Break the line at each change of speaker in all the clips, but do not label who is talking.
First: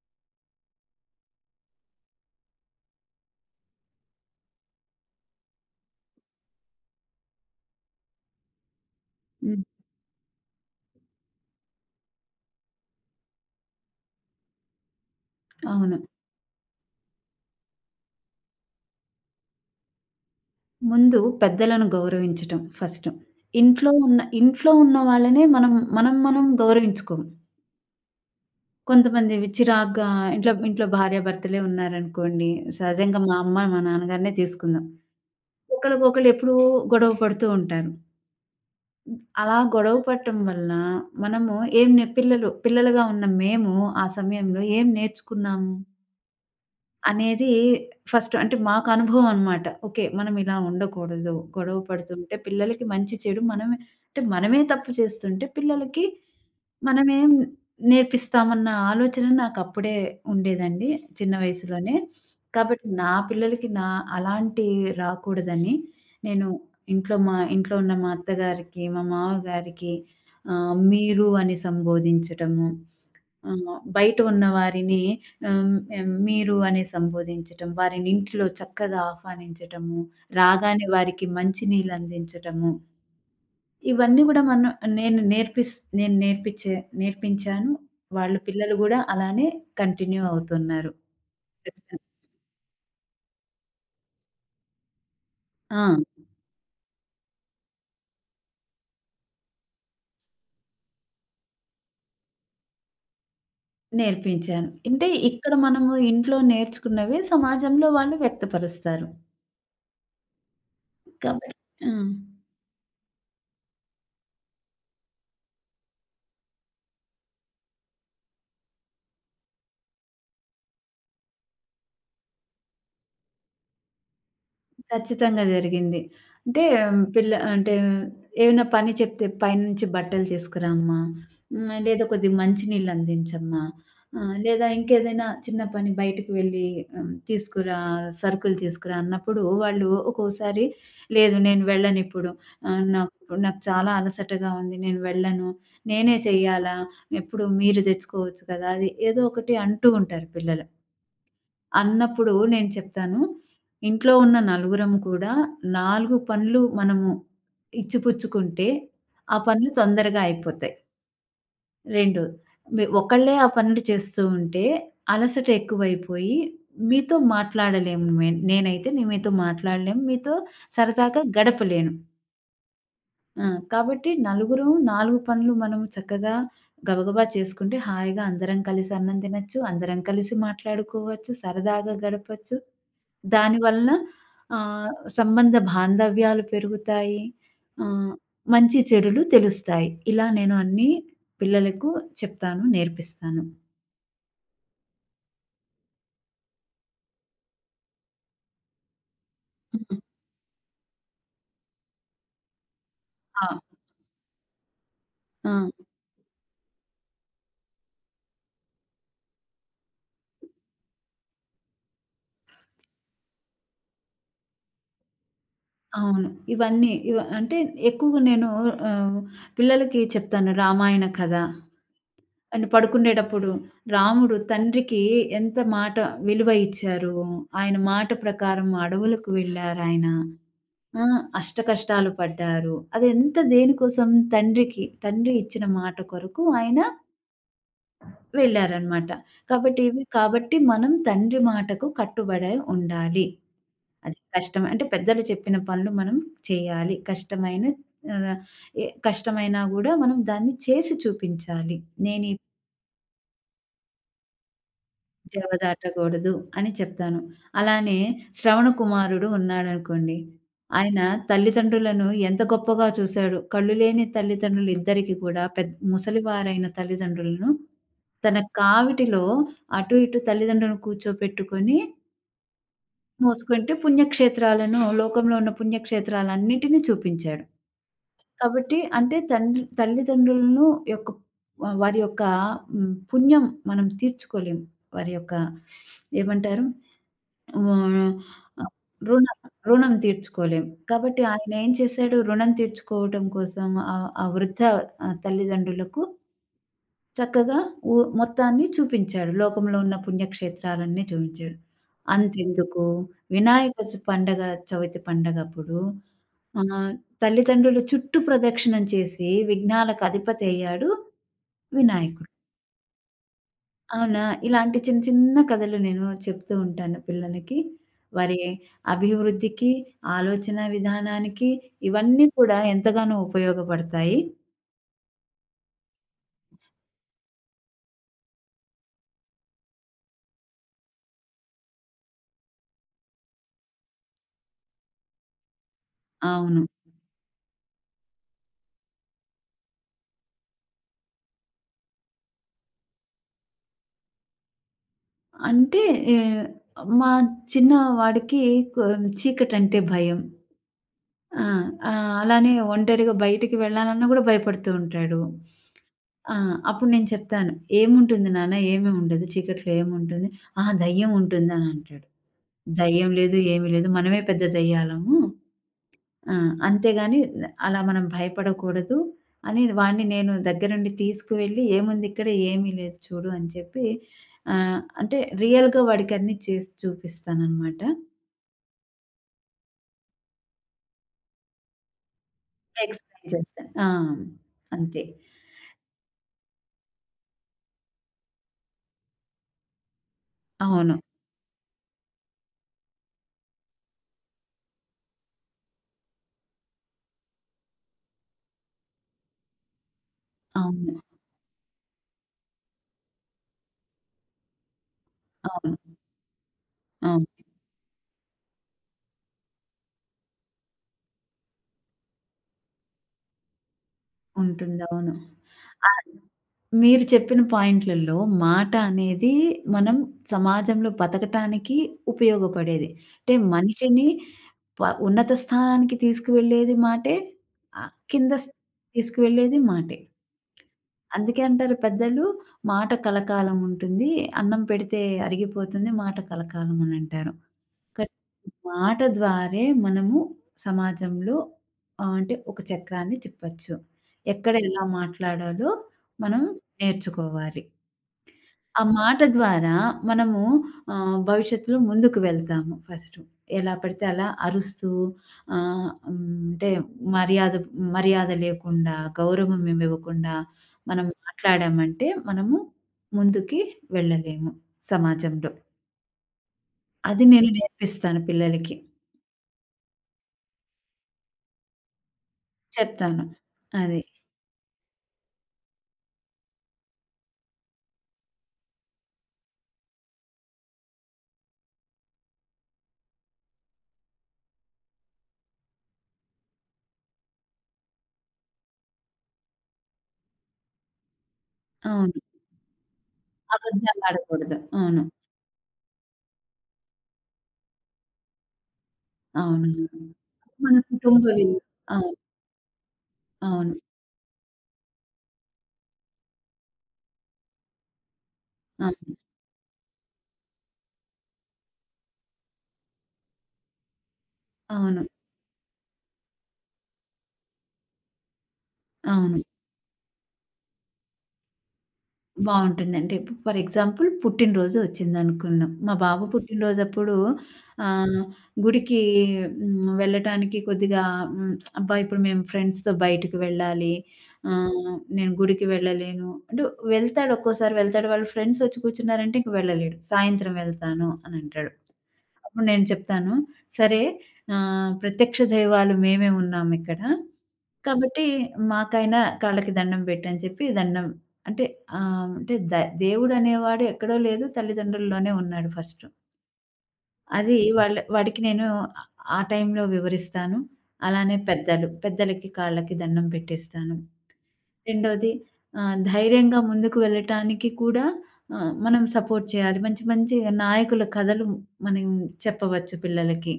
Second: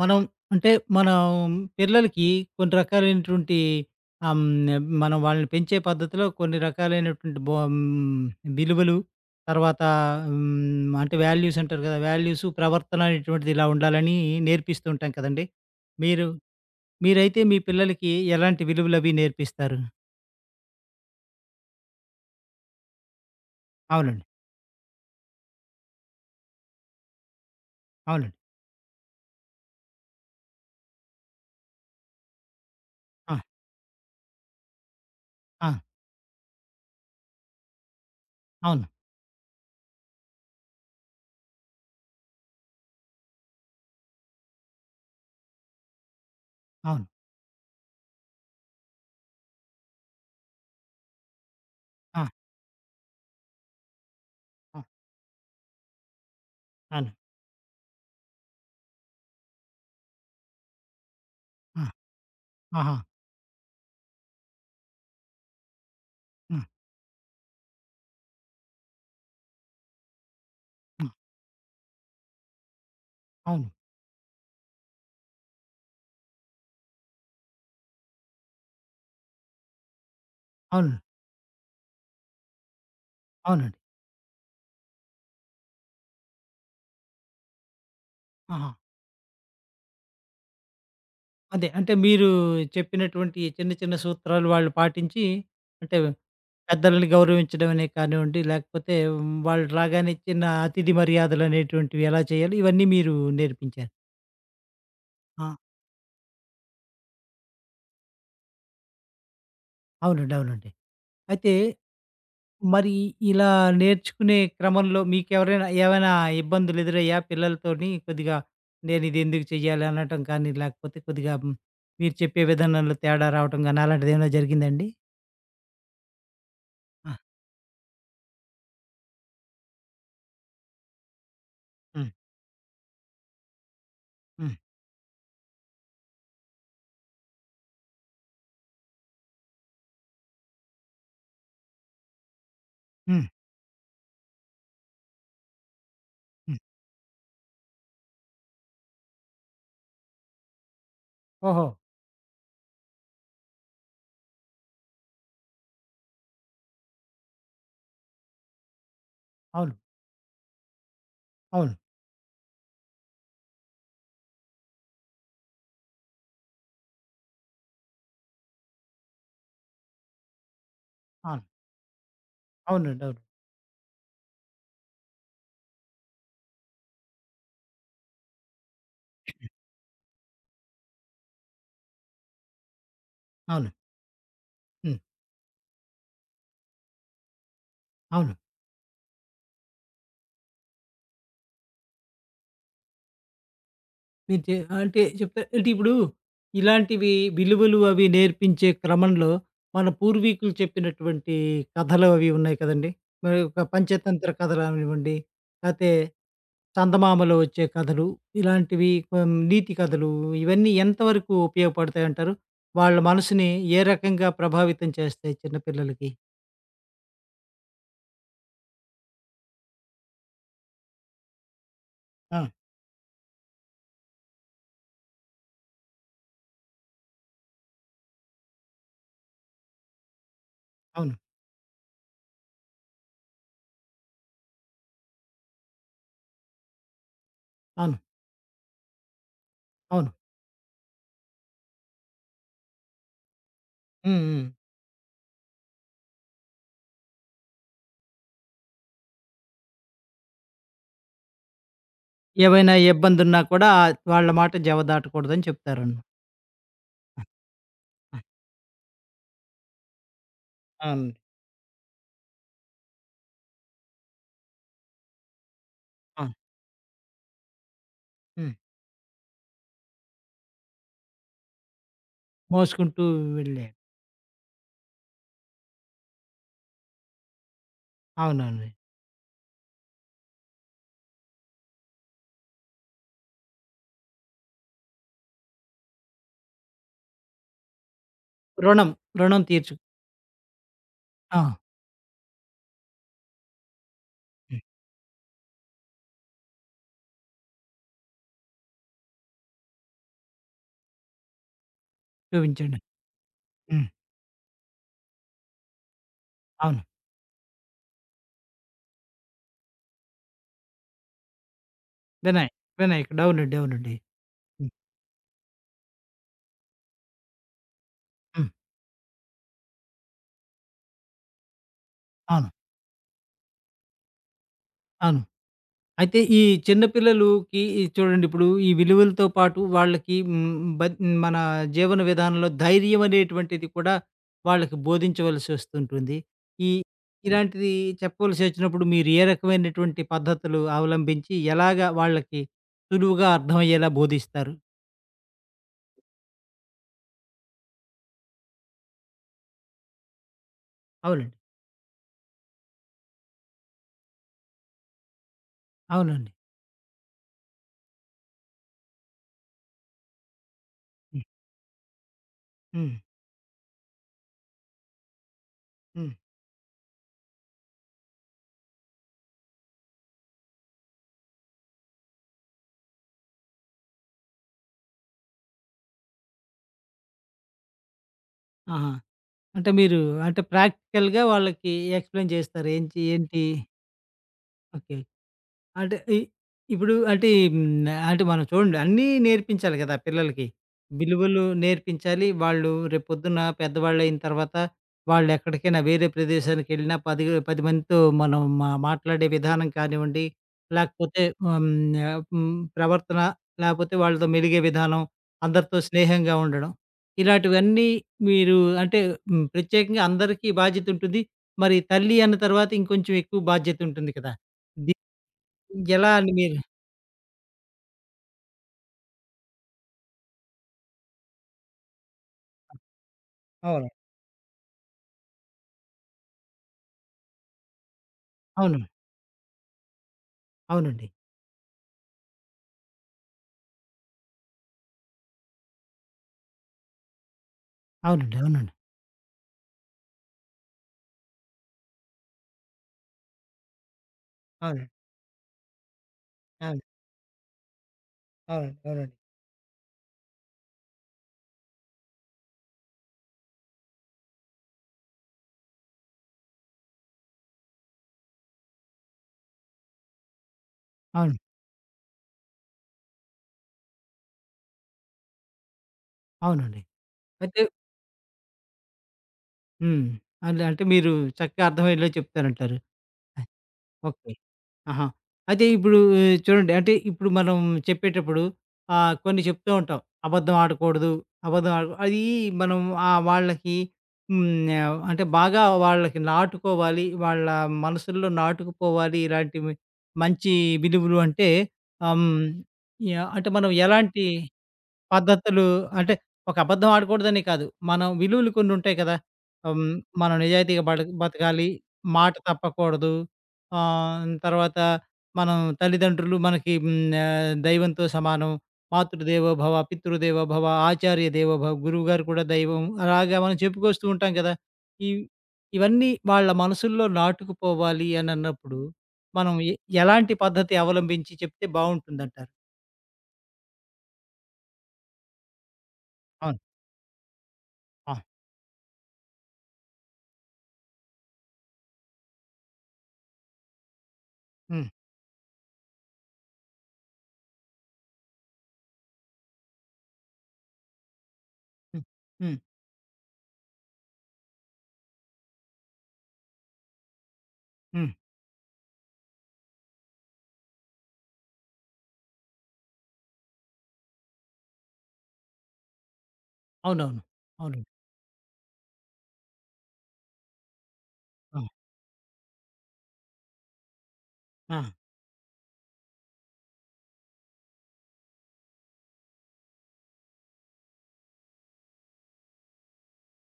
మనం అంటే మనం పిల్లలకి కొన్ని రకాలైనటువంటి ఆహ్, హ్మ్, మనం వాళ్ళని పెంచే పద్ధతిలో కొన్ని రకాలైనటువంటి విలువలు
హ్మ్.
తర్వాత అంటే వాల్యూస్ అంటారు కదా! వాల్యూస్, ప్రవర్తన అనేటువంటిది ఇలా ఉండాలని నేర్పిస్తూ ఉంటాం కదండీ!
అవును.
మీరు మీరైతే మీ పిల్లలకి ఎలాంటి విలువలవి నేర్పిస్తారు?
ముందు పెద్దలను గౌరవించటం ఫస్టు. ఇంట్లో
అవునండి.
ఉన్న ఇంట్లో ఉన్న వాళ్ళనే మనం మనం మనం గౌరవించుకోము.
అవునండి.
కొంతమంది చిరాగ్గా ఇంట్లో ఇంట్లో భార్యాభర్తలే ఉన్నారనుకోండి, సహజంగా మా
ఆ!
అమ్మ, మా నాన్నగారినే తీసుకుందాం.
ఆ!
ఒకళ్ళకొకళ్ళు ఎప్పుడూ గొడవ పడుతూ ఉంటారు.
అవును.
అలా గొడవ పడటం వల్ల మనము ఏం నే పిల్లలు పిల్లలుగా ఉన్న మేము ఆ సమయంలో ఏం నేర్చుకున్నాము?
అవును.
అనేది ఫస్ట్ అంటే మాకు అనుభవం అనమాట. ఓకే. మనం ఇలా ఉండకూడదు. గొడవ
ఆ!
పడుతుంటే పిల్లలకి మంచి చెడు మనమే అంటే మనమే
ఆ!
తప్పు చేస్తుంటే పిల్లలకి
అవును.
మనమేం నేర్పిస్తామన్న ఆలోచన నాకప్పుడే ఉండేదండి చిన్న
ఆ!
వయసులోనే. కాబట్టి
ఆహా!
నా పిల్లలకి నా అలాంటి రాకూడదని నేను
హ్మ్.
మా ఇంట్లో ఉన్న మా అత్తగారికి, మా మావగారికి
హ్మ్.
మీరు అని సంబోధించటము. ఆ!
అవును.
బయట ఉన్న వారిని మీరు అని సంబోధించటం, వారిని ఇంటిలో చక్కగా ఆహ్వానించటము, రాగానే
అవును.
వారికి మంచి నీళ్ళు అందించటము,
అవునండి.
ఇవన్నీ గూడా మనం నేను నేర్పిస్ నేను నేర్పిచ్చే నేర్పించాను. వాళ్ళు
ఆహా!
పిల్లలు గూడా అలానే కంటిన్యూ అవుతున్నారు.
అదే. అంటే
ఖచ్చితంగా.
మీరు చెప్పినటువంటి చిన్న, చిన్న సూత్రాలు వాళ్ళు పాటించి
ఆ!
అంటే పెద్దలని గౌరవించడం అనే కానివ్వండి, లేకపోతే వాళ్ళు రాగానే చిన్న అతిథి మర్యాదలనేటువంటివి ఎలా చేయాలి, ఇవన్నీ మీరు నేర్పించారు.
నేర్పించాను. అంటే ఇక్కడ
ఆ!
మనము ఇంట్లో నేర్చుకున్నవే సమాజంలో వాళ్ళు వ్యక్తపరుస్తారు.
అవునండి. అవునండి. అయితే
కాబట్టి ఆ!
మరి ఇలా నేర్చుకునే క్రమంలో మీకెవరైనా ఏవైనా ఇబ్బందులు ఎదురయ్యాయా? పిల్లలతోని కొద్దిగా నేనిది ఎందుకు చెయ్యాలి అనటం కానీ, లేకపోతే కొద్దిగా మీరు చెప్పే విధానంలో తేడా రావటం గాని అలాంటిదేమైనా జరిగిందా అండి?
ఖచ్చితంగా జరిగింది. అంటే ఉమ్,
ఆ!
పిల్ల అంటే ఏమైనా పని చెప్తే పైనుంచి బట్టలు తీసుకురామ్మా! లేదా
హ్మ్.
కొద్దిగా మంచినీళ్ళు అందించమ్మా!
హ్మ్.
లేదా ఇంకేదైనా చిన్న పని బయటకి వెళ్లి తీసుకురా సరుకులు తీసుకురా అన్నప్పుడు వాళ్ళు ఒక్కోసారి లేదు నేను వెళ్ళనిప్పుడు.
హ్మ్.
నాకు నాకు చాలా అలసటగా ఉంది. నేను వెళ్ళను. నేనే
హ్మ్.
చెయ్యాలా? ఎప్పుడు మీరు తెచ్చుకోవచ్చు కదా! అది ఏదో ఒకటి అంటూ ఉంటారు పిల్లలు.
ఓహో!
అన్నప్పుడు నేను చెప్తాను. ఇంట్లో ఉన్న నలుగురం కూడా 4 పనులు మనము ఇచ్చిపుచ్చుకుంటే, ఆ పనులు
అవును.
తొందరగా అయిపోతాయి.
అవును.
2 మీ ఒకళ్ళే ఆ పనులు చేస్తూ ఉంటే అలసట ఎక్కువైపోయి మీతో మాట్లాడలేము. మీతో మాట్లాడలేను. మీతో సరదాగా
అవును.
గడపలేను.
అవునండి. అవును.
ఆ! కాబట్టి నలుగురం 4 పనులు మనం చక్కగా గబగబా చేసుకుంటే హాయిగా అందరం కలిసి అన్నం తినొచ్చు. అందరం కలిసి మాట్లాడుకోవచ్చు. సరదాగా గడపొచ్చు.
అవును.
దానివలన ఆహ్,
హ్మ్.
సంబంధ బాంధవ్యాలు పెరుగుతాయి. ఆహ్,
అవును.
మంచి చెడులు తెలుస్తాయి. ఇలా నేను అన్నీ పిల్లలకు చెప్తాను, నేర్పిస్తాను.
మీరు చే అంటే అంటే ఇప్పుడు ఇలాంటివి విలువలు అవి నేర్పించే క్రమంలో మన
హ్మ్.
పూర్వీకులు చెప్పినటువంటి కథలు అవి ఉన్నాయి కదండీ! మరి
ఆ!
ఒక పంచతంత్ర కథలు అవనివ్వండి,
ఆ!
లేతే చందమామలో వచ్చే కథలు ఇలాంటివి నీతి కథలు ఇవన్నీ ఎంతవరకు ఉపయోగపడతాయంటారు? వాళ్ళ మనసుని ఏ రకంగా ప్రభావితం చేస్తాయి చిన్న పిల్లలకి?
అవును. ఇవన్నీ ఇవ అంటే ఎక్కువగా నేను ఆహ్, పిల్లలకి చెప్తాను రామాయణ కథ.
ఆ!
అండ్ పడుకునేటప్పుడు రాముడు తండ్రికి ఎంత మాట విలువ ఇచ్చారు. ఆయన మాట ప్రకారం అడవులకు వెళ్లారాయన. ఆ!
అవును.
అష్టకష్టాలు పడ్డారు. అదెంత దేనికోసం తండ్రి ఇచ్చిన మాట కొరకు ఆయన
అవును.
వెళ్లారనమాట. కాబట్టి ఇవి
అవును.
కాబట్టి మనం తండ్రి మాటకు కట్టుబడే ఉండాలి. అది
హ్మ్. హ్మ్.
కష్టం. అంటే పెద్దలు చెప్పిన పనులు మనం చేయాలి. కష్టమైన ఆహ్, ఎ కష్టమైనా గూడా మనం దాన్ని చేసి చూపించాలి. నేను ఈ
ఏవైనా ఇబ్బందున్నా కూడా వాళ్ళ మాట జవ దాటకూడదని
జవ
చెప్తారన్న.
దాటకూడదు అని చెప్తాను. అలానే
ఆ!
శ్రవణ కుమారుడు ఉన్నాడనుకోండి.
అవునండి.
ఆయన
అవును.
తల్లిదండ్రులను ఎంత గొప్పగా చూసాడు. కళ్ళు లేని తల్లిదండ్రులు ఇద్దరికి కూడా
ఆ!
ముసలివారైన తల్లిదండ్రులను తన
హ్మ్.
కావిటిలో అటు ఇటు తల్లిదండ్రులను కూర్చోపెట్టుకొని
మోసుకుంటూ వెళ్ళా.
మోసుకుంటే పుణ్యక్షేత్రాలను, లోకంలో ఉన్న పుణ్యక్షేత్రాలన్నిటిని చూపించాడు.
అవునండి.
కాబట్టి అంటే తల్లిదండ్రులను యొక్క వారి యొక్క పుణ్యం మనం తీర్చుకోలేం. వారి యొక్క ఏమంటారు? హ్మ్. ఆహ్,
రుణం,
రుణం
రుణం తీర్చు
రుణం తీర్చుకోలేం. కాబట్టి
ఆ!
ఆయన ఏం చేశాడు? రుణం తీర్చుకోవటం కోసం ఆ ఆ వృద్ధ
హ్మ్.
తల్లిదండ్రులకు చక్కగా ఊ మొత్తాన్ని చూపించాడు. లోకంలో ఉన్న పుణ్యక్షేత్రాలన్నీ చూపించాడు.
చూపించండి.
అంతెందుకు వినాయక
హ్మ్.
చ పండగ చవితి పండగప్పుడు
అవును.
ఆహ్, తల్లిదండ్రులు చుట్టూ ప్రదక్షిణం చేసి విఘ్నాలకు అధిపతి అయ్యాడు వినాయకుడు.
వినాయక్, వినాయకుడు. అవునండి. అవునండి.
అవునా?
హ్మ్.
ఇలాంటి చిన్న చిన్న కథలు నేను చెప్తూ ఉంటాను పిల్లలకి. వారి
హ్మ్.
అభివృద్ధికి, ఆలోచన విధానానికి ఇవన్నీ
అవును.
కూడా ఎంతగానో ఉపయోగపడతాయి.
అవును. అయితే ఈ చిన్న పిల్లలుకి ఈ చూడండి ఇప్పుడు ఈ విలువలతో పాటు వాళ్ళకి హ్మ్, బత్ మన జీవన విధానంలో ధైర్యం అనేటువంటిది కూడా వాళ్ళకి బోధించవలసి వస్తుంటుంది.
అవును.
ఈ ఇలాంటిది చెప్పవలసి వచ్చినప్పుడు మీరు ఏ రకమైనటువంటి పద్ధతులు అవలంబించి ఎలాగ వాళ్ళకి సులువుగా అర్థమయ్యేలా బోధిస్తారు?
అంటే ఏ మా చిన్నవాడికి కొ చీకటంటే భయం.
అవునండి.
ఆ! అలానే ఒంటరిగా బయటికి వెళ్ళాలన్నా గూడా భయపడుతూ ఉంటాడు.
అవునండి.
ఆ! అప్పుడు నేను చెప్తాను, "ఏముంటుంది నాన్న? ఏమీ ఉండదు. చీకట్లో ఏముంటుంది?" "ఆ! దయ్యం
హ్మ్.
ఉంటుందని" అంటాడు.
హ్మ్.
దయ్యం లేదు, ఏమీ లేదు. మనమే పెద్ద దెయ్యాలము.
హ్మ్.
ఆ! అంతేగాని అలా మనం భయపడకూడదు అని వాడిని నేను దగ్గరుండి తీసుకువెళ్ళి, "ఏముందిక్కడ ఏమీ లేదు చూడు" అని చెప్పి అంటే రియల్‌గా వాడికన్నీ చేసి చూపిస్తాననమాట.
ఆహా! అంటే మీరు అంటే ప్రాక్టికల్‌గా వాళ్ళకి ఎక్స్‌ప్లెయిన్ చేస్తారు. ఏంటి
ఎక్స్‌ప్లెయిన్
ఏంటి
చేస్తాను. ఆ!
ఓకే.
అంతే.
అంటే ఇ ఇప్పుడు అంటే హ్మ్. అంటే మనం చూడండి అన్నీ నేర్పించాలి కదా! పిల్లలకి.
అవును.
విలువలు నేర్పించాలి. వాళ్ళు రేపొద్దున పెద్దవాళ్ళయిన తర్వాత వాళ్ళెక్కడికైనా వేరే ప్రదేశానికెళ్ళినా 10 మందితో మనం మా మాట్లాడే విధానం కానివ్వండి,
అవును.
లేకపోతే హ్మ్. ఆహ్, హ్మ్. ప్రవర్తన లేకపోతే వాళ్ళతో మెలిగే విధానం, అందరితో
అవును.
స్నేహంగా ఉండడం.
అవును.
ఇలాంటివన్నీ మీరు అంటే హ్మ్. ప్రత్యేకంగా అందరికీ బాధ్యతుంటుంది. మరి తల్లి అన్న తర్వాత ఇంకొంచెం ఎక్కువ బాధ్యతుంటుంది కదా!
ఉంటుంది.
ది
అవును. ఆ!
ఎలా అని మీరు
మీరు చెప్పిన పాయింట్లలో మాట అనేది మనం సమాజంలో బతకటానికి ఉపయోగపడేది. అంటే
అవును.
మనిషిని ఉన్నత స్థానానికి తీసుకువెళ్ళేది మాటే. కింద
అవును.
తీసుకువెళ్ళేది మాటే.
అవునండి.
అందుకే అంటారు పెద్దలు మాట కలకాలం ఉంటుంది. అన్నం పెడితే అరిగిపోతుంది. మాట కలకాలం అని అంటారు. కానీ
అవునండి. అవునండి. అవును.
మాట ద్వారే మనము సమాజంలో అంటే ఒక చక్రాన్ని తిప్పొచ్చు. ఎక్కడ ఎలా
అవును.
మాట్లాడాలో మనం నేర్చుకోవాలి.
అవునండి.
ఆ
అవునండి.
మాట ద్వారా మనము భవిష్యత్తులో ముందుకు వెళ్తాము ఫస్టు. ఎలా పడితే అలా అరుస్తూ ఆహ్, హ్మ్, అంటే మర్యాద మర్యాద లేకుండా, గౌరవం మేమివ్వకుండా మనం
అవును.
మాట్లాడామంటే మనము ముందుకి వెళ్ళలేము సమాజంలో.
అవునండి.
అది నేను
అయితే
నేర్పిస్తాను పిల్లలకి.
హ్మ్. అంటే అంటే మీరు చక్కగా అర్థమయ్యేలా చెప్తారంటారు.
చెప్తాను. అది.
ఓకే. ఆహా! అయితే ఇప్పుడు ఆ, చూడండి. అంటే ఇప్పుడు మనం చెప్పేటప్పుడు కొన్ని చెప్తూ ఉంటాం. అబద్ధం ఆడకూడదు. అబద్ధం ఆడ అది మనం వాళ్ళకి హ్మ్. అంటే బాగా వాళ్ళకి నాటుకోవాలి. వాళ్ళ మనసుల్లో నాటుకుపోవాలి. ఇలాంటివి మంచి విలువలు అంటే ఆహ్,
అవును.
హ్మ్. యాహ్! అంటే మనం ఎలాంటి
అబద్ధాలాడకూడదు. అవును.
పద్ధతులు అంటే ఒక అబద్ధం ఆడకూడదని కాదు. మనం విలువలు కొన్ని ఉంటాయి కదా!
అవును.
హ్మ్.
అవును.
మనం
మన
నిజాయితీగా
కుటుంబ విలువ.
బతకాలి.
అవును.
మాట తప్పకూడదు.
అవును.
తర్వాత మనం తల్లిదండ్రులు మనకి దైవంతో సమానం.
అవును.
మాతృదేవోభవ, పితృదేవోభవ, ఆచార్య దేవోభవ, గురువుగారు కూడా దైవం. అలాగా మనం చెప్పుకొస్తూ ఉంటాం కదా!
అవును.
ఇ ఇవన్నీ వాళ్ళ మనసుల్లో నాటుకుపోవాలి అని అన్నప్పుడు
అవును.
మనం ఎ ఎలాంటి పద్ధతి అవలంబించి చెప్తే బావుంటుందంటారు?
బావుంటుందండి. ఫర్ ఎగ్జాంపుల్ పుట్టినరోజు ఒచ్చిందనుకున్నాం. మా బాబు
అవును.
పుట్టినరోజప్పుడు
ఆ!
ఆహ్, గుడికి వెళ్ళటానికి కొద్దిగా హ్మ్, అబ్బా! ఇప్పుడు మేము ఫ్రెండ్స్‌తో బయటికి వెళ్ళాలి.
హ్మ్.
నేను గుడికి వెళ్ళలేను. అంటే వెళ్తాడు ఒక్కోసారి వెళ్తాడు. వాళ్ళ ఫ్రెండ్స్ ఒచ్చి కూర్చున్నారంటే ఇంక వెళ్ళలేడు. సాయంత్రం వెళ్తాను అనంటాడు.
హ్మ్. హ్మ్.
అప్పుడు నేను చెప్తాను. సరే ప్రత్యక్ష దైవాలు మేమే ఉన్నామిక్కడ.
హ్మ్.
కాబట్టి మాకైనా కాళ్ళకి దండం పెట్టు అని చెప్పి దండం అంటే అంటే దేవుడనేవాడు ఎక్కడో లేదు తల్లిదండ్రుల్లోనే ఉన్నాడు ఫస్ట్.
అవునవును.
అది
అవునండి.
వాళ్ళ వాడికి నేను ఆ టైంలో వివరిస్తాను. అలానే
ఆ!
పెద్దలు, పెద్దలకి కాళ్ళకి దండం పెట్టేస్తాను.
ఆ!
రెండోది ధైర్యంగా ముందుకు వెళ్ళటానికి కూడా మనం సపోర్ట్ చేయాలి. మంచి మంచి నాయకుల కథలు మనం చెప్పవచ్చు పిల్లలకి.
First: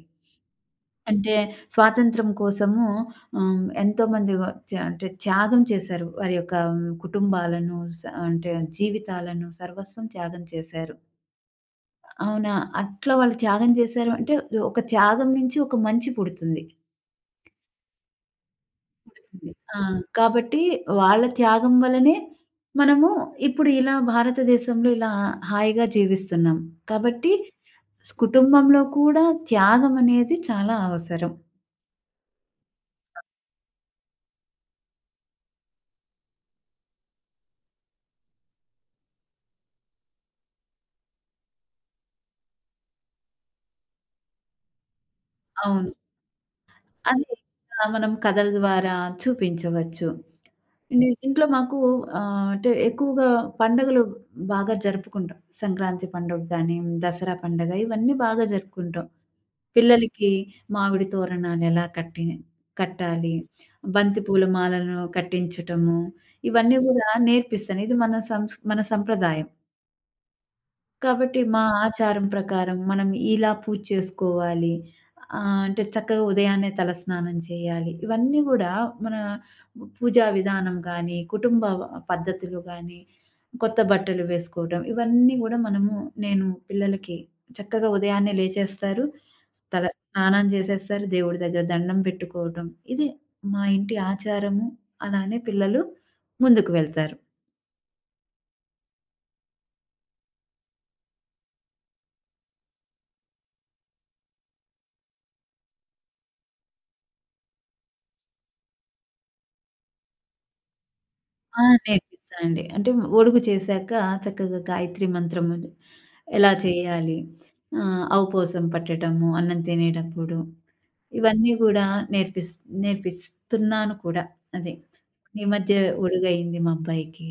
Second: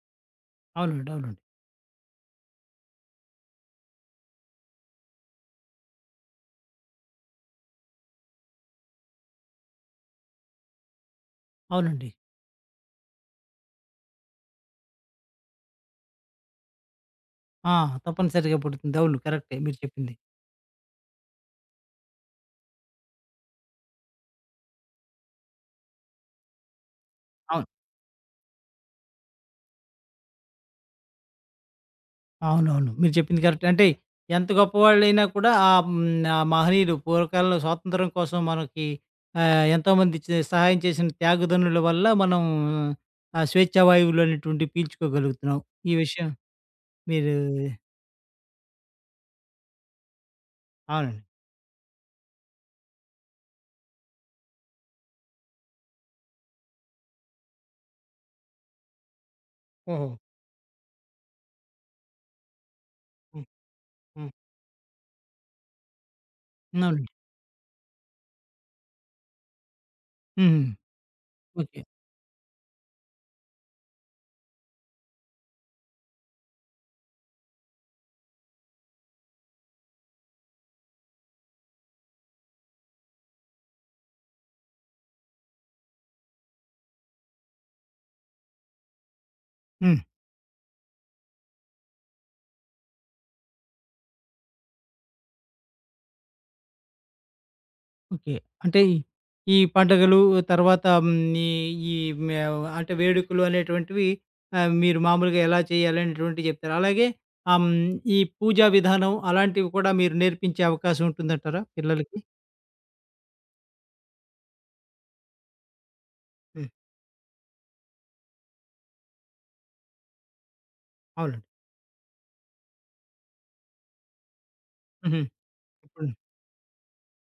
అవునండి.
అంటే
అవునండి.
స్వాతంత్రం కోసము ఎంతోమంది వ చ అంటే త్యాగం చేశారు. వారి యొక్క కుటుంబాలను అంటే జీవితాలను సర్వస్వం త్యాగం చేశారు.
అవునండి.
అవునా! అట్లా వాళ్ళు త్యాగం చేశారు అంటే ఒక త్యాగం నుంచి ఒక మంచి పుడుతుంది.
ఆ! తప్పనిసరిగా పుడుతుంది. అవును.
పుడుతుంది.
కరెక్టే మీరు
ఆ!
చెప్పింది.
కాబట్టి వాళ్ళ త్యాగం వల్లనే మనము ఇప్పుడు ఇలా భారతదేశంలో ఇలా హాయిగా జీవిస్తున్నాం. కాబట్టి
అవును.
కుటుంబంలో కూడా త్యాగం అనేది చాలా అవసరం.
అవునవును. మీరు చెప్పింది కరెక్టే. అంటే ఎంత గొప్పవాళ్ళైనా కూడా ఆ మహనీయులు పూర్వకాలంలో స్వాతంత్రం కోసం మనకి ఎంతోమంది సహాయం చేసిన త్యాగదనుల వల్ల మనం ఆ స్వేచ్ఛా వాయువులు అనేటువంటివి పీల్చుకోగలుగుతున్నాం.
అవును.
ఈ విషయం
అది
మీరు
మనం కథల ద్వారా చూపించవచ్చు.
అవునండి.
ఇంట్లో మాకు అంటే ఎక్కువగా పండుగలు బాగా జరుపుకుంటాం. సంక్రాంతి పండుగ గాని, దసరా పండుగ ఇవన్నీ బాగా జరుపుకుంటాం.
ఓహో!
పిల్లలకి మామిడి తోరణాలెలా కట్టి కట్టాలి,
హ్మ్.
బంతి
హ్మ్.
పూల మాలను కట్టించటము, ఇవన్నీ
అవునండి.
గూడా నేర్పిస్తాను. ఇది మన సంప్రదాయం.
హ్మ్.
కాబట్టి మా
ఓకే.
ఆచారం ప్రకారం మనం ఇలా పూజ చేసుకోవాలి. అంటే చక్కగా ఉదయాన్నే తలస్నానం చేయాలి. ఇవన్నీ గూడా మన పూజా విధానం గానీ, కుటుంబ పద్ధతులు గానీ, కొత్త బట్టలు వేసుకోవటం ఇవన్నీ గూడా మనము నేను పిల్లలకి చక్కగా ఉదయాన్నే లేచేస్తారు. తల
హ్మ్.
స్నానం చేసేస్తారు. దేవుడి దగ్గర దండం పెట్టుకోవటం. ఇది మా ఇంటి ఆచారము. అలానే పిల్లలు ముందుకు వెళ్తారు.
ఓకే. అంటే ఈ ఈ పండగలు తర్వాత హ్మ్, ఈ ఈ మే అంటే వేడుకలు అనేటువంటివి మీరు మామూలుగా ఎలా చేయాలి అనేటువంటివి చెప్తారు. అలాగే ఆహ్, హ్మ్, ఈ పూజా విధానం అలాంటివి కూడా మీరు నేర్పించే అవకాశం
ఆ!
ఉంటుందంటారా పిల్లలకి?
నేర్పిస్తానండి. అంటే ఒడుగు చేశాక చక్కగా గాయత్రి మంత్రము ఎలా
హ్మ్.
చేయాలి, ఔపోసం పట్టటము, అన్నం తినేటప్పుడు
అవునండి.
ఇవన్నీ గూడా నేర్పిస్ నేర్పిస్తున్నాను కూడా. అదే
హుహు.
ఈ మధ్య
ఇప్పుడు
ఒడుగయింది మా అబ్బాయికి.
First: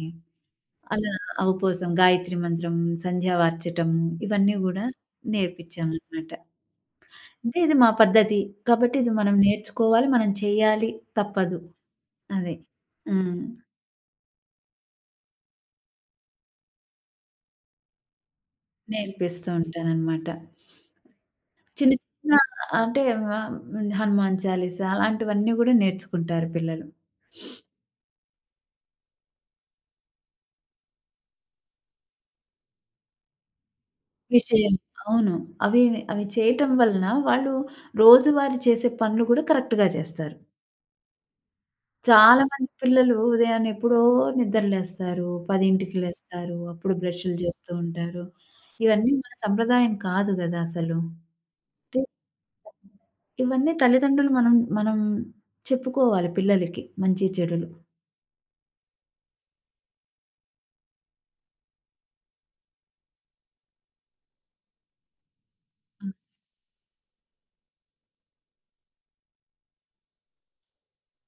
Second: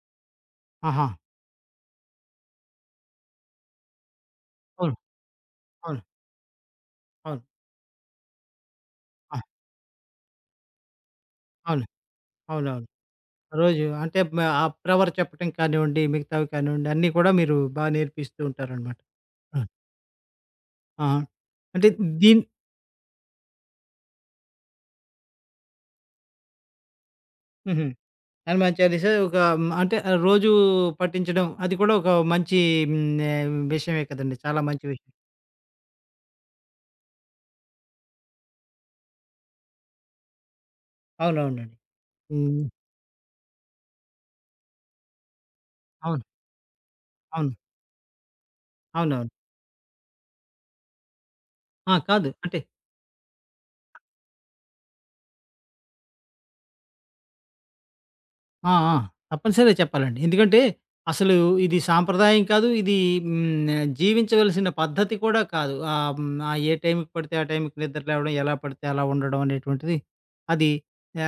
ఆహా!
అలా ఔపోసం, గాయత్రి మంత్రం, సంధ్య వార్చటము ఇవన్నీ గూడా
అవును. అవును.
నేర్పిచ్చామనమాట.
అవును.
అంటే ఇది మా పద్ధతి. కాబట్టి ఇది మనం
ఆ!
నేర్చుకోవాలి, మనం చేయాలి తప్పదు.
అవును.
అది.
అవునవును.
హ్మ్.
రోజు అంటే మ ఆ ప్రవర్ చెప్పటం కానివ్వండి, మిగతావి కానివ్వండి అన్నీ కూడా మీరు నేర్పిస్తూ ఉంటారనమాట.
నేర్పిస్తూ
ఆ!
ఉంటాననమాట.
ఆహా! అంటే
చిన్న చిన్న
దీన్
అంటే ఆహ్, హ్మ్. హనుమాన్ చాలీస అలాంటివన్నీ గూడా నేర్చుకుంటారు పిల్లలు.
హుహు. హనుమాన్ చాలీసా ఒక రోజూ పఠించడం అది కూడా ఒక మంచి హ్మ్, విషయమే కదండీ! చాలా
విషయం
మంచి విషయం.
అవును. అవి అవి చేయటం వలన వాళ్ళు రోజువారీ చేసే పనులు గూడా కరెక్ట్‌గా చేస్తారు.
అవునవునండి.
చాలా
హ్మ్.
మంది పిల్లలు ఉదయాన్నే ఎప్పుడో నిద్ర లేస్తారు. 10కి
అవును.
లేస్తారు. అప్పుడు బ్రష్‌లు
అవును.
చేస్తూ ఉంటారు. ఇవన్నీ
అవునవును.
మన సంప్రదాయం కాదు గదా! అసలు.
ఆ!
అంటే
కాదు. అంటే
ఇవన్నీ తల్లిదండ్రులు మనం మనం చెప్పుకోవాలి పిల్లలకి మంచి చెడులు.
ఆ! ఆ! తప్పనిసరిగా చెప్పాలండి. ఎందుకంటే, అసలు ఇది సాంప్రదాయం కాదు. ఇది హ్మ్, జీవించవలసిన పద్ధతి కూడా కాదు.
హ్మ్.
ఏ టైంకి పడితే ఆ టైంకి నిద్ర లేవడం, ఎలా పడితే అలా ఉండడం అనేటువంటిది అది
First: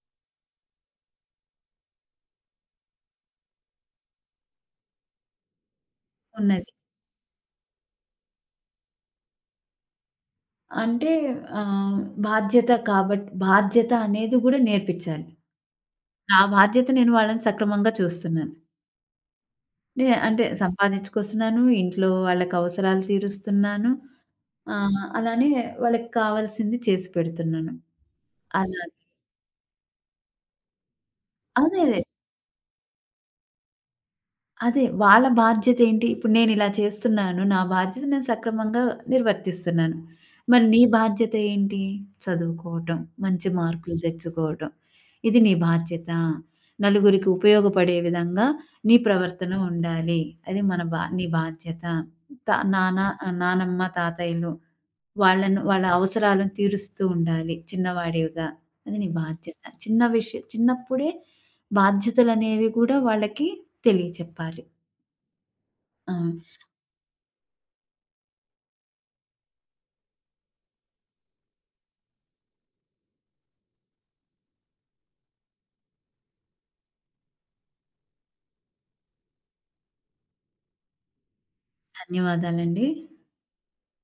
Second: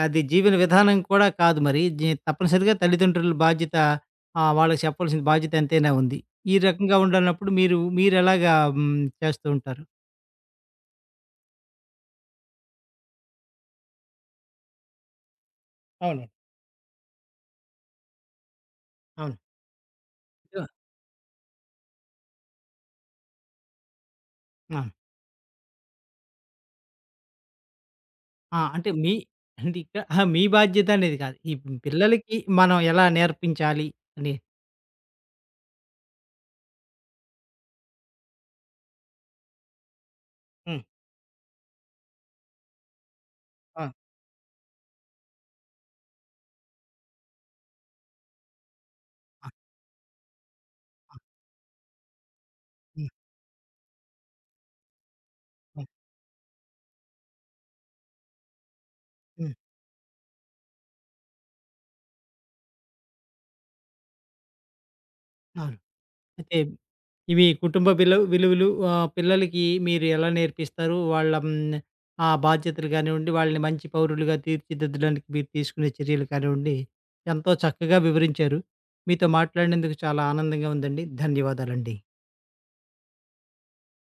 అది జీవన విధానం కూడా కాదు మరి. తప్పనిసరిగా తల్లిదండ్రుల బాధ్యత వాళ్ళకి చెప్పాల్సిన బాధ్యత ఎంతైనా ఉంది. ఈ
ఉన్నది.
రకంగా ఉండనప్పుడు మీరెలాగా చేస్తూ ఉంటారు?
అంటే ఆహ్, బాధ్యత అనేది గూడా నేర్పిచ్చాలి.
అవునండి.
నా బాధ్యత నేను వాళ్ళని సక్రమంగా చూస్తున్నాను.
అవును.
అంటే
ఆ!
సంపాదించుకొస్తున్నాను. ఇంట్లో వాళ్ళకి అవసరాలు తీరుస్తున్నాను.
ఆ!
అలానే వాళ్ళకి కావాల్సింది చేసి పెడుతున్నాను.
ఆ!
అలా
అంటే ఇక్కడ అహా! మీ బాధ్యత అనేది కాదు. ఈ
అదే. అదే.
పిల్లలకి మనం ఎలా నేర్పించాలి అని
అదే. వాళ్ళ బాధ్యత ఏంటి? ఇప్పుడు నేనిలా చేస్తున్నాను. నా బాధ్యత నేను సక్రమంగా నిర్వర్తిస్తున్నాను. మరి నీ
హ్మ్.
బాధ్యత ఏంటి? చదువుకోవటం, మంచి
ఆ!
మార్కులు తెచ్చుకోవటం. ఇది నీ బాధ్యత. నలుగురికి ఉపయోగపడే విధంగా నీ
ఆ!
ప్రవర్తన ఉండాలి. అది మన బా నీ బాధ్యత. నాన్న,
హ్మ్.
నానమ్మ, తాతయ్యలు వాళ్ళను వాళ్ళ
హ్మ్.
అవసరాలను తీరుస్తూ ఉండాలి చిన్నవాడివిగా. అది నీ
హ్మ్.
బాధ్యత. చిన్నప్పుడే బాధ్యతలనేవి కూడా వాళ్ళకి తెలియచెప్పాలి.
అవును.
ఆ!
అయితే ఇవి కుటుంబ విలువలు పిల్లలకి మీరు ఎలా నేర్పిస్తారు? వాళ్ళ ఆ బాధ్యతలు కానివ్వండి, వాళ్ళని మంచి పౌరులుగా తీర్చిదిద్దడానికి మీరు తీసుకునే చర్యలు కానివ్వండి, ఎంతో చక్కగా వివరించారు. మీతో మాట్లాడినందుకు చాలా ఆనందంగా ఉందండి. ధన్యవాదాలండి.
ధన్యవాదాలండి.